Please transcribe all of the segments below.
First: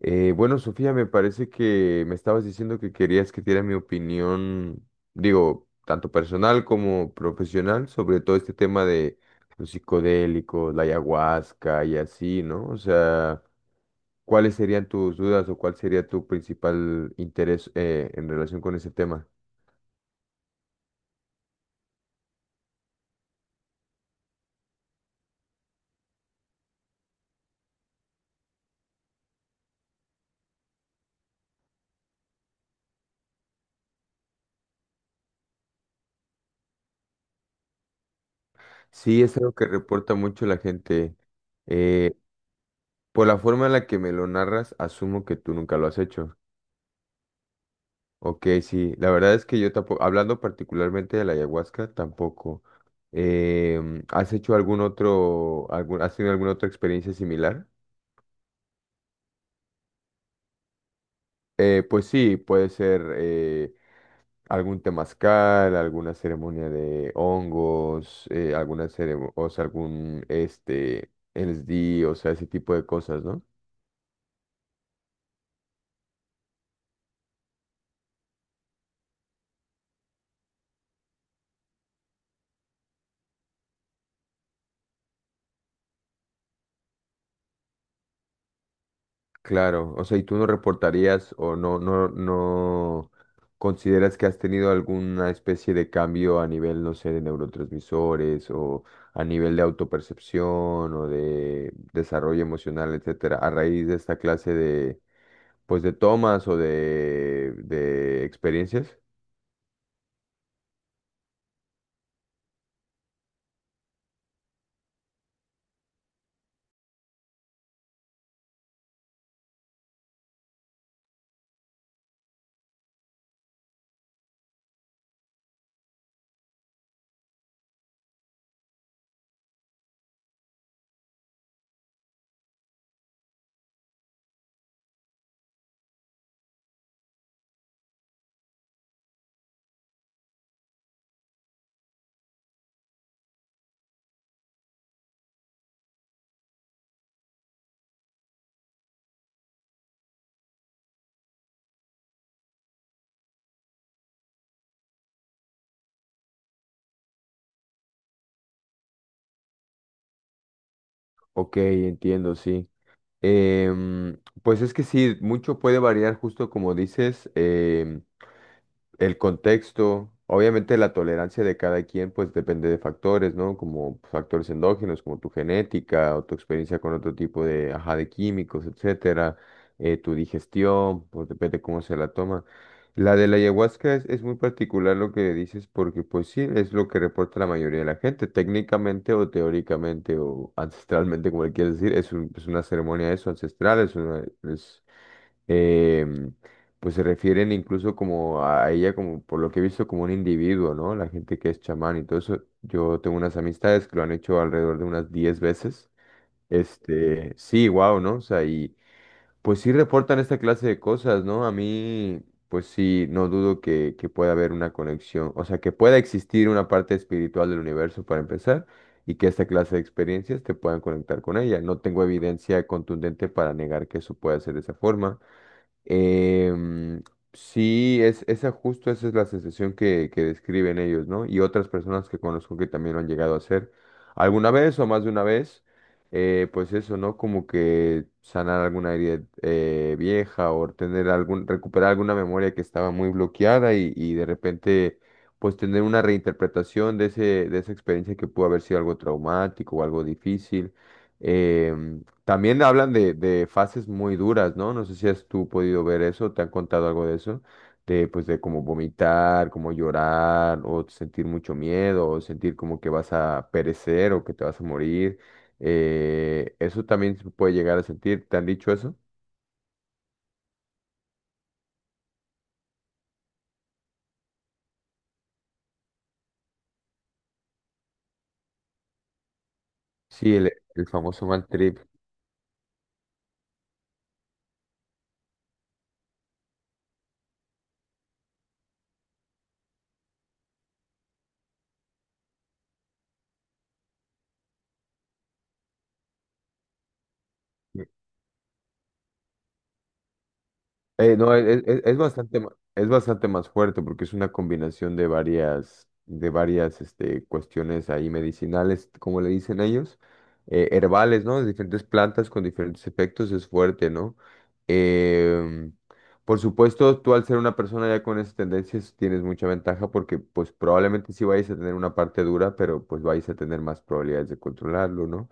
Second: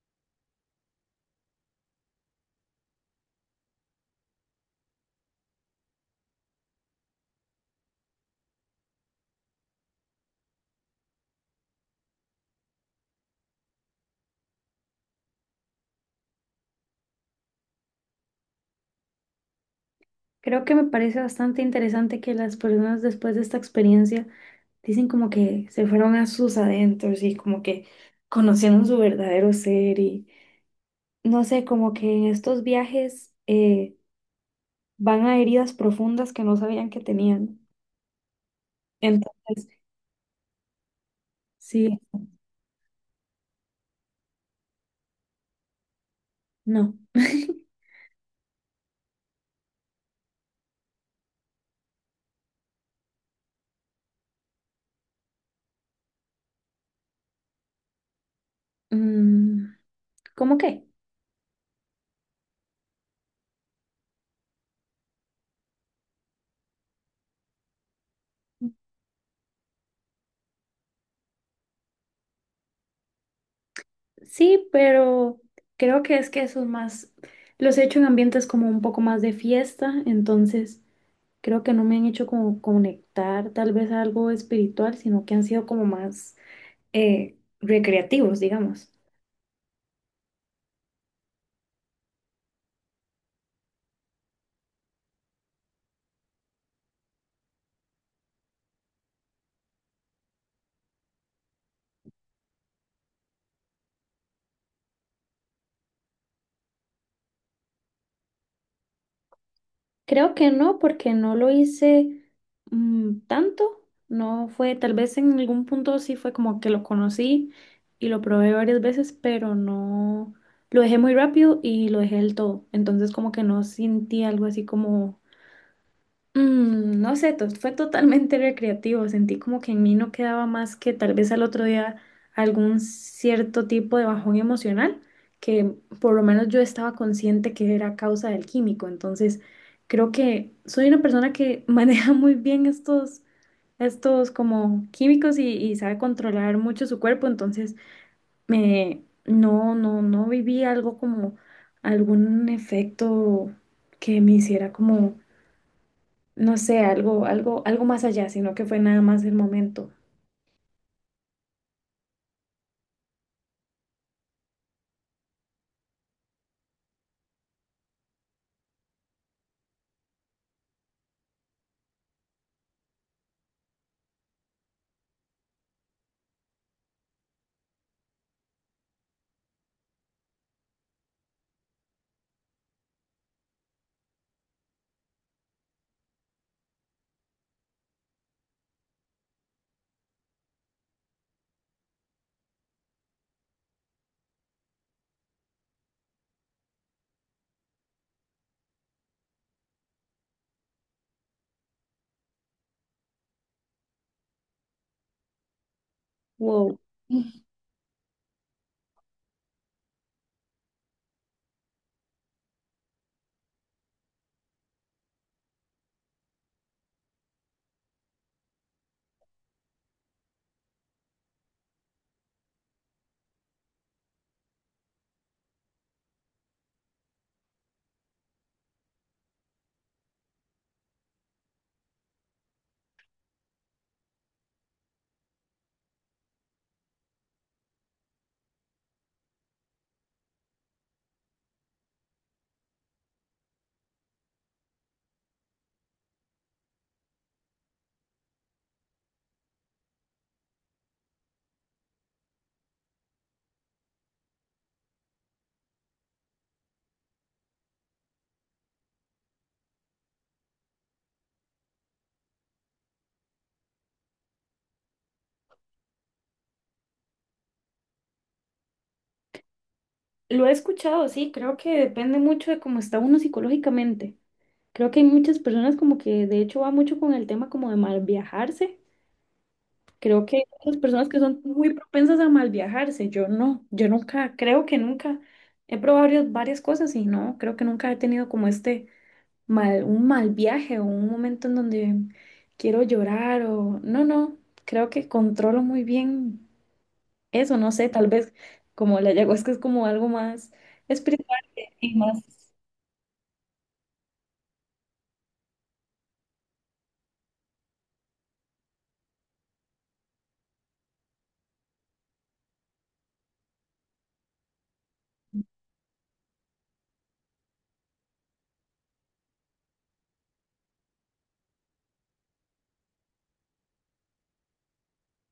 Bueno, Sofía, me parece que me estabas diciendo que querías que diera mi opinión, digo, tanto personal como profesional, sobre todo este tema de los psicodélicos, la ayahuasca y así, ¿no? O sea, ¿cuáles serían tus dudas o cuál sería tu principal interés en relación con ese tema? Creo que me parece bastante interesante que las personas después de esta experiencia dicen como que se fueron a sus adentros y como que conocieron su verdadero ser y no sé, como que en estos viajes van a heridas profundas que no sabían que tenían. Sí, es algo Entonces, que reporta mucho la gente. sí, Eh, por la forma en la que me lo narras, asumo que tú nunca lo has hecho. no. Ok, sí, la verdad es que yo tampoco, hablando particularmente de la ayahuasca, tampoco. ¿Has hecho algún otro, has tenido alguna otra experiencia similar? Mm, ¿cómo qué? Pues sí, puede ser algún temazcal, alguna ceremonia de hongos, alguna o sea, algún este LSD, o sea, ese tipo de cosas, ¿no? Sí, pero creo que es que eso es más, los he hecho en ambientes como un poco más de fiesta, entonces creo que no me han hecho como conectar tal vez a algo espiritual, sino que han sido como más recreativos, digamos. Claro, o sea, ¿y tú no reportarías o no consideras que has tenido alguna especie de cambio a nivel, no sé, de neurotransmisores o a nivel de autopercepción o de desarrollo emocional, etcétera, a raíz de esta clase de, pues, de tomas o de experiencias? Creo que no, porque no lo hice tanto. No fue, tal vez en algún punto sí fue como que lo conocí y lo probé varias veces, pero no, lo dejé muy rápido y lo dejé del todo. Entonces como que no sentí algo así como. No sé, fue totalmente recreativo. Sentí como que en mí no quedaba más que tal vez al otro día algún cierto tipo de bajón emocional, que por lo menos yo estaba consciente que era causa del químico. Entonces, creo que soy una persona que maneja muy bien estos, estos como químicos y sabe controlar mucho su cuerpo. Entonces, me, no, no, no viví algo como algún efecto que me hiciera como no sé, algo, algo, algo más allá, sino que fue nada más el momento. Ok, entiendo, sí. Em, pues es que sí, mucho puede variar, justo como dices. El contexto, obviamente la tolerancia de cada quien, pues depende de factores, ¿no? Como factores endógenos, como tu genética o tu experiencia con otro tipo de, ajá, de químicos, etcétera, tu digestión, pues depende cómo se la toma. La de la ayahuasca es muy particular lo que dices porque pues sí, es lo que reporta la mayoría de la gente, técnicamente o teóricamente o ancestralmente, como le quieras decir, es es una ceremonia eso, ancestral, es em, pues se refieren incluso como a ella, como por lo que he visto, como un individuo, ¿no? La gente que es chamán y todo eso. Yo tengo unas amistades que lo han hecho alrededor de unas 10 veces. Wow. Este, sí, wow, ¿no? O sea, y pues sí reportan esta clase de cosas, ¿no? A mí, pues sí, no dudo que pueda haber una conexión, o sea, que pueda existir una parte espiritual del universo para empezar, y que esta clase de experiencias te puedan conectar con ella. No tengo evidencia contundente para negar que eso pueda ser de esa forma. Em, sí, es, esa justo esa es la sensación que describen ellos, ¿no? Y otras personas que conozco que también lo han llegado a hacer alguna vez o más de una vez, pues eso, ¿no? Como que sanar alguna herida vieja o tener algún, recuperar alguna memoria que estaba muy bloqueada y de repente, pues tener una reinterpretación de de esa experiencia que pudo haber sido algo traumático o algo difícil. Em, También hablan de fases muy duras, ¿no? No sé si has tú podido ver eso, te han contado algo de eso, de pues de como vomitar, como llorar, o sentir mucho miedo, o sentir como que vas a perecer o que te vas a morir. Eso también se puede llegar a sentir. ¿Te han dicho eso? Lo he escuchado, sí, creo que depende mucho de cómo está uno psicológicamente. Creo que hay muchas personas como que de hecho va mucho con el tema como de mal viajarse. Creo Sí, que hay muchas el personas que famoso son mal muy trip. propensas a mal viajarse. Yo no, yo nunca, creo que nunca he probado varias, varias cosas y no, creo que nunca he tenido como este mal, un mal viaje o un momento en donde quiero llorar o no, no, creo que controlo muy bien eso, no sé, tal vez como la ayahuasca es como algo más No, espiritual es- y Es más, bastante, es bastante más fuerte porque es una combinación de varias este, cuestiones ahí medicinales, como le dicen ellos, herbales, ¿no? De diferentes plantas con diferentes efectos es fuerte, ¿no? Em, por supuesto, tú al ser una persona ya con esas tendencias tienes mucha ventaja porque pues probablemente sí vayas a tener una parte dura, pero pues vais a tener más probabilidades de controlarlo, ¿no?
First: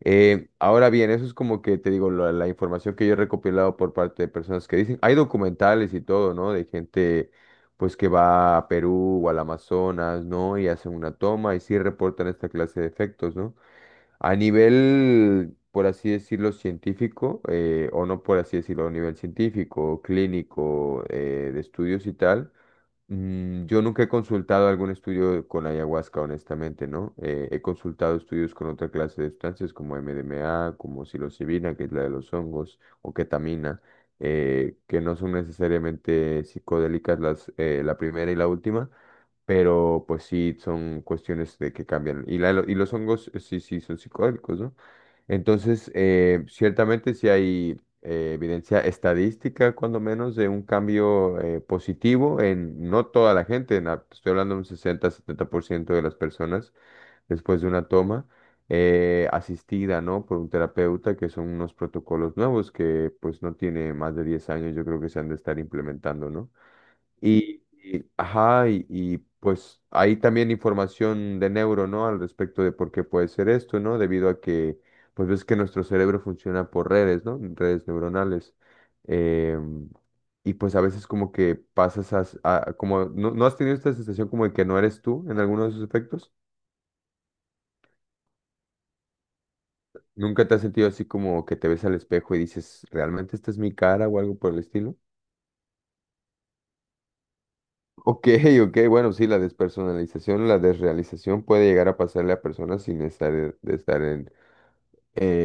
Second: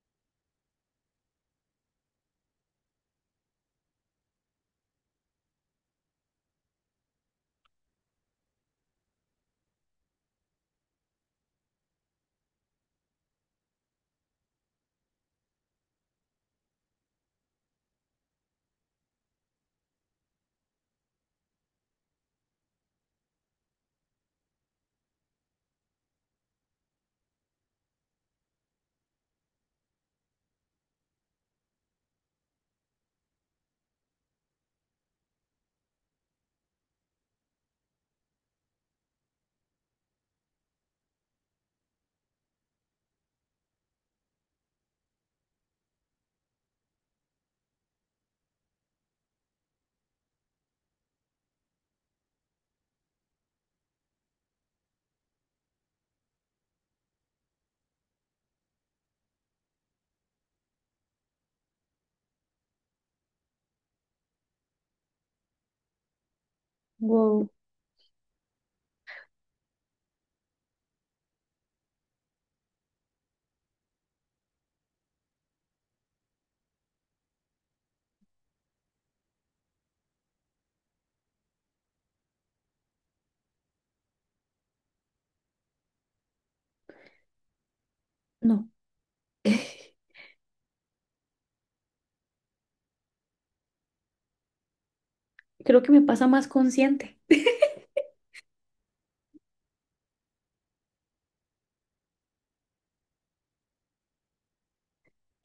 Ahora bien, eso es como que te digo, la información que yo he recopilado por parte de personas que dicen, hay documentales y todo, ¿no? De gente pues que va a Perú o al Amazonas, ¿no? Y hacen una toma y sí reportan esta clase de efectos, ¿no? A nivel, por así decirlo, científico, o no por así decirlo, a nivel científico, clínico, de estudios y tal. Yo nunca he consultado algún estudio con ayahuasca, honestamente, ¿no? He consultado estudios con otra clase de sustancias como MDMA, como psilocibina, que es la de los hongos, o ketamina, que no son necesariamente psicodélicas las, la primera y la última, pero pues sí son cuestiones de que cambian. Y los hongos sí, sí son psicodélicos, ¿no? Entonces, ciertamente sí hay evidencia estadística, cuando menos, de un cambio positivo en no toda la gente, en estoy hablando de un 60-70% de las personas después de una toma, asistida, ¿no? Por un terapeuta, que son unos protocolos nuevos que pues no tiene más de 10 años, yo creo que se han de estar implementando, ¿no? wow, Ajá, pues hay también información de neuro, ¿no? Al respecto de por qué puede ser esto, ¿no? Debido a que, pues ves que nuestro cerebro funciona por redes, ¿no? Redes neuronales. Em, y pues a veces como que pasas como, ¿no, no has tenido esta sensación como de que no eres tú en alguno de esos efectos? no. ¿Nunca te has sentido así como que te ves al espejo y dices, ¿realmente esta es mi cara o algo por el estilo? Creo que me pasa más consciente. Ok, ok, bueno, sí, la despersonalización, la desrealización puede llegar a pasarle a personas sin estar, de estar en...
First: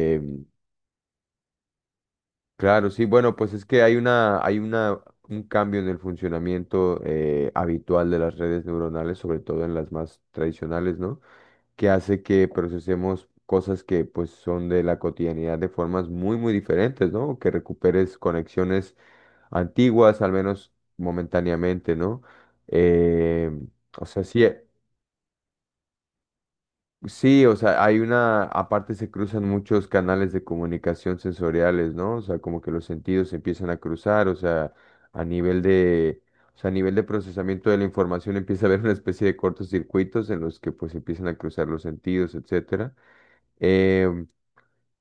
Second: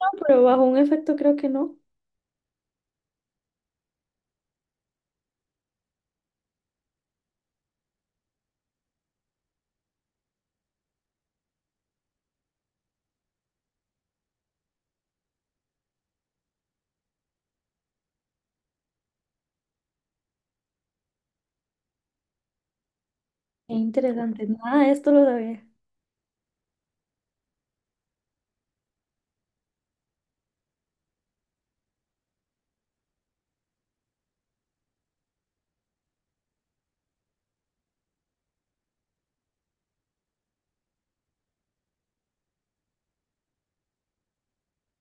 No, pero bajo un efecto creo que no. claro, sí, bueno, pues es que hay una, un cambio en el funcionamiento habitual de las redes neuronales, sobre todo en las más tradicionales, ¿no? Que hace que procesemos cosas que pues son de la cotidianidad de formas muy, muy diferentes, ¿no? Que recuperes conexiones antiguas, al menos momentáneamente, ¿no? Em, Qué o sea, sí. interesante, nada de esto lo sabía. Sí, o sea, hay una, aparte se cruzan muchos canales de comunicación sensoriales, ¿no? O sea, como que los sentidos se empiezan a cruzar, o sea, a nivel de, o sea, a nivel de procesamiento de la información empieza a haber una especie de cortocircuitos en los que pues empiezan a cruzar los sentidos, etcétera. Em,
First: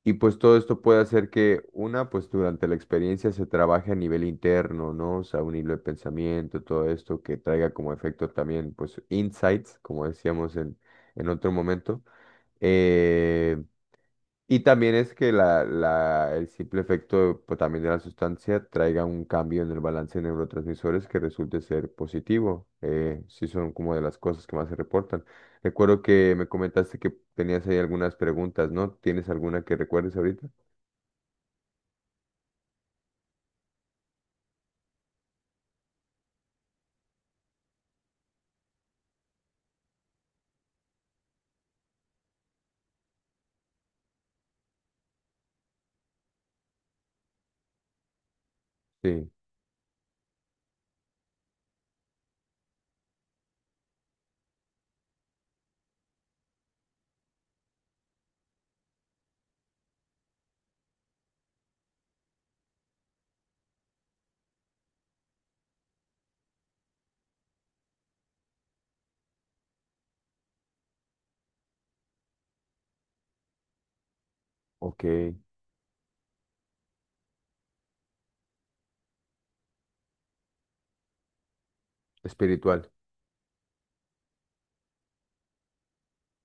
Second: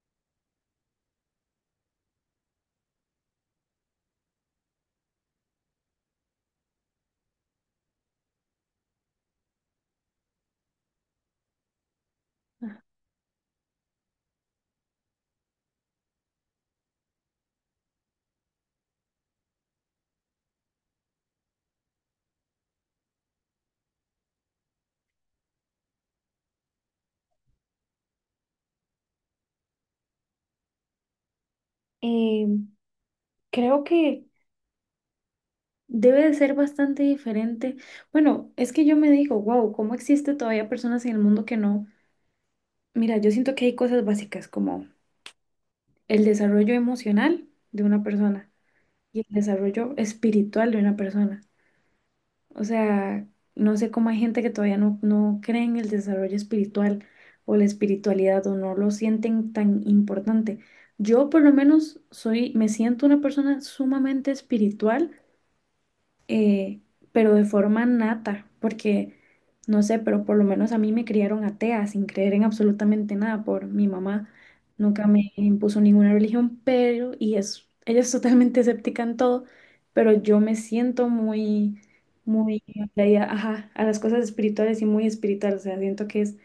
y pues todo esto puede hacer que una, pues durante la experiencia se trabaje a nivel interno, ¿no? O sea, un hilo de pensamiento, todo esto que traiga como efecto también, pues, insights, como decíamos en otro momento. Eh, y también es que el simple efecto pues, también de la sustancia traiga un cambio en el balance de neurotransmisores que resulte ser positivo, si son como de las cosas que más se reportan. Recuerdo que me comentaste que tenías ahí algunas preguntas, ¿no? ¿Tienes alguna que recuerdes ahorita? Eh, Creo que debe de ser bastante diferente. Bueno, es que yo me digo, wow, ¿cómo existe todavía personas en el mundo que no? Mira, yo siento que hay cosas básicas como el desarrollo emocional de una persona y el Sí, desarrollo espiritual de una persona. O sea, no sé cómo hay gente que todavía no, no cree en el desarrollo espiritual o la espiritualidad o no lo sienten tan importante. Yo por lo menos soy, me siento una persona sumamente espiritual, eh, pero de forma nata, porque no sé, pero por lo menos a mí me criaron atea sin creer en absolutamente nada por mi mamá. Nunca me ok. impuso ninguna religión, pero, y es, ella es totalmente escéptica en todo, pero yo me siento muy, muy Espiritual. atraída, ajá, a las cosas espirituales y muy espiritual, o sea, siento que es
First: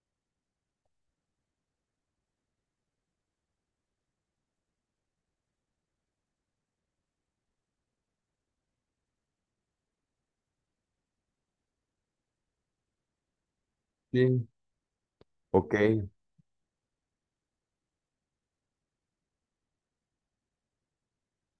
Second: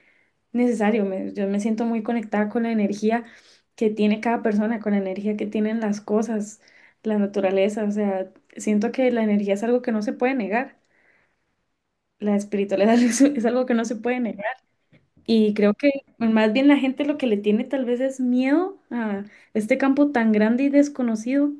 necesario. Me- yo me siento muy conectada con la energía que tiene cada persona, con la energía que tienen las cosas, la naturaleza. O sea, siento que la energía es algo que no se puede negar. La espiritualidad es algo que no se puede negar. Sí. Y creo Ok. que más bien la gente lo que le tiene tal vez es miedo a este campo tan grande y desconocido.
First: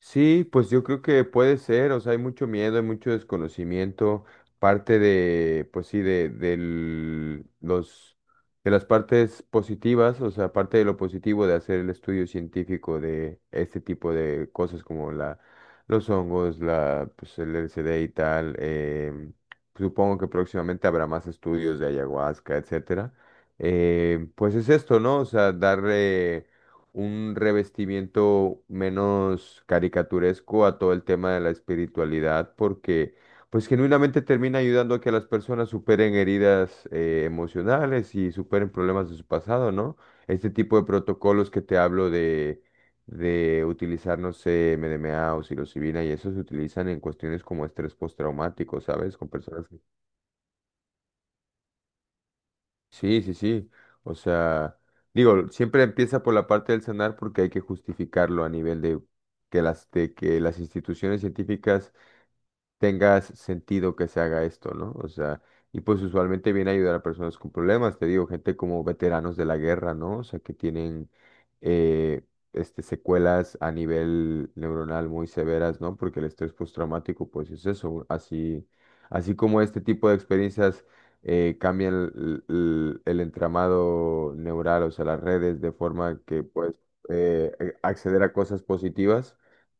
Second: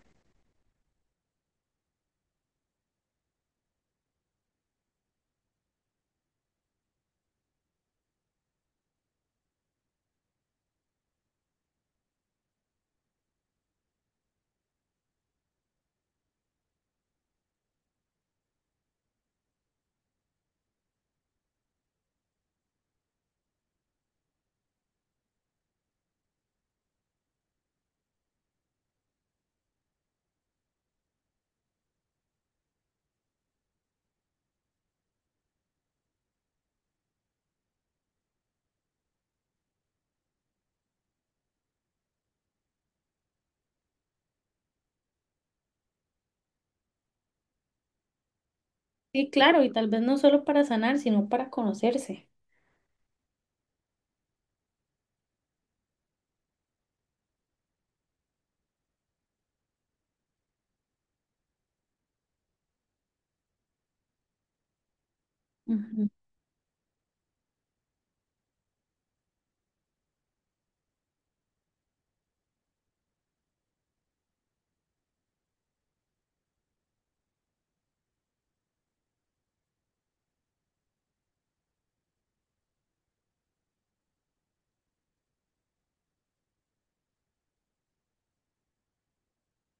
Sí, pues yo creo que puede ser, o sea, hay mucho miedo, hay mucho desconocimiento, parte de, pues sí, los, de las partes positivas, o sea, parte de lo positivo de hacer el estudio científico de este tipo de cosas como la, los hongos, la, pues el LSD y tal, supongo que próximamente habrá más estudios de ayahuasca, etcétera. Pues es esto, ¿no? O sea, darle un revestimiento menos caricaturesco a todo el tema de la espiritualidad, porque pues genuinamente termina ayudando a que las personas superen heridas emocionales y superen problemas de su pasado, ¿no? Este tipo de protocolos que te hablo de utilizar, no sé, MDMA o psilocibina y eso se utilizan en cuestiones como estrés postraumático, ¿sabes? Con Sí, claro, personas y que tal vez no solo para sanar, sino para conocerse. sí, sí, sí. O sea, digo, siempre empieza por la parte del sanar porque hay que justificarlo a nivel de que las instituciones científicas tengas sentido que se haga esto, ¿no? O sea, y pues Ujú, usualmente viene a ayudar a personas con problemas, te digo, gente como veteranos de la guerra, ¿no? O sea, que tienen eh, este, secuelas a nivel neuronal muy severas, ¿no? Porque el estrés postraumático, pues es eso, así, así como este tipo de experiencias cambian el entramado neural, o sea, las redes, de forma que puedes acceder a cosas positivas.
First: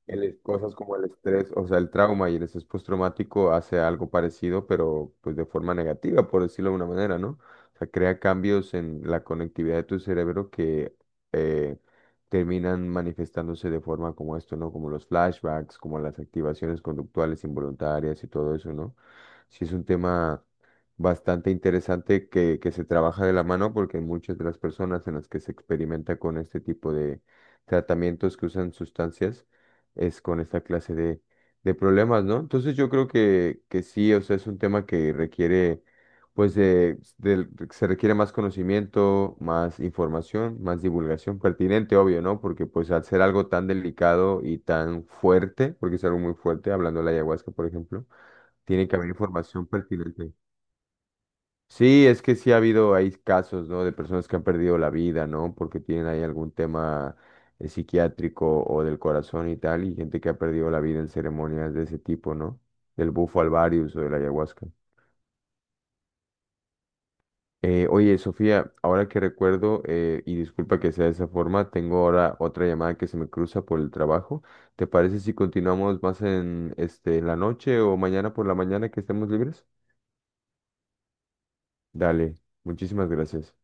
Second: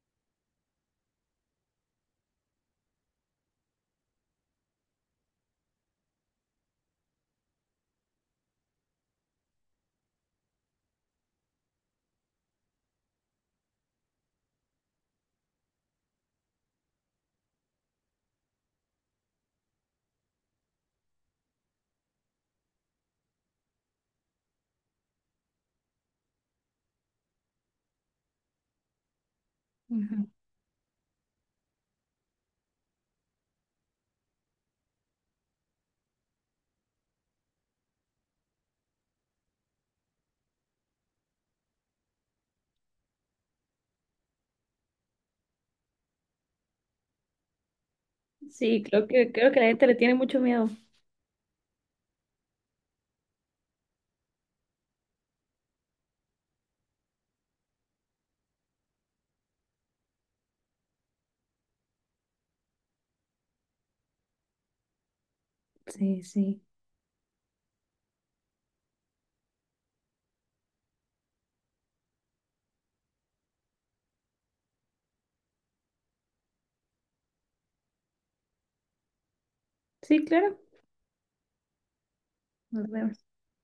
Cosas como el estrés, o sea, el trauma y el estrés postraumático hace algo parecido, pero pues de forma negativa, por decirlo de una manera, ¿no? O sea, crea cambios en la conectividad de tu cerebro que eh, terminan manifestándose de forma como esto, ¿no? Como los flashbacks, como las activaciones conductuales involuntarias y todo eso, ¿no? Sí es un tema bastante interesante que se trabaja de la mano porque muchas de las personas en las que se experimenta con este tipo de tratamientos que usan sustancias, es ujú. con esta clase de problemas, ¿no? Entonces yo creo que sí, o sea, es un tema que requiere, pues, se requiere más conocimiento, más información, más divulgación pertinente, obvio, ¿no? Porque pues al ser algo tan delicado y tan fuerte, porque es algo muy fuerte, hablando de la ayahuasca, por ejemplo, Sí, tiene que haber creo que la información gente le tiene pertinente. mucho miedo. Sí, es que sí ha habido ahí casos, ¿no? De personas que han perdido la vida, ¿no? Porque tienen ahí algún tema psiquiátrico o del corazón y tal, y gente que ha perdido la vida en ceremonias de ese tipo, ¿no? Del bufo alvarius o de la ayahuasca. Sí, sí. Oye, Sofía, ahora que recuerdo, y disculpa que sea de esa forma, tengo ahora otra llamada que se me cruza por el trabajo. ¿Te parece si continuamos más en, este, en la noche o mañana por la mañana que estemos libres? Sí, claro. Dale, Nos muchísimas vemos. gracias.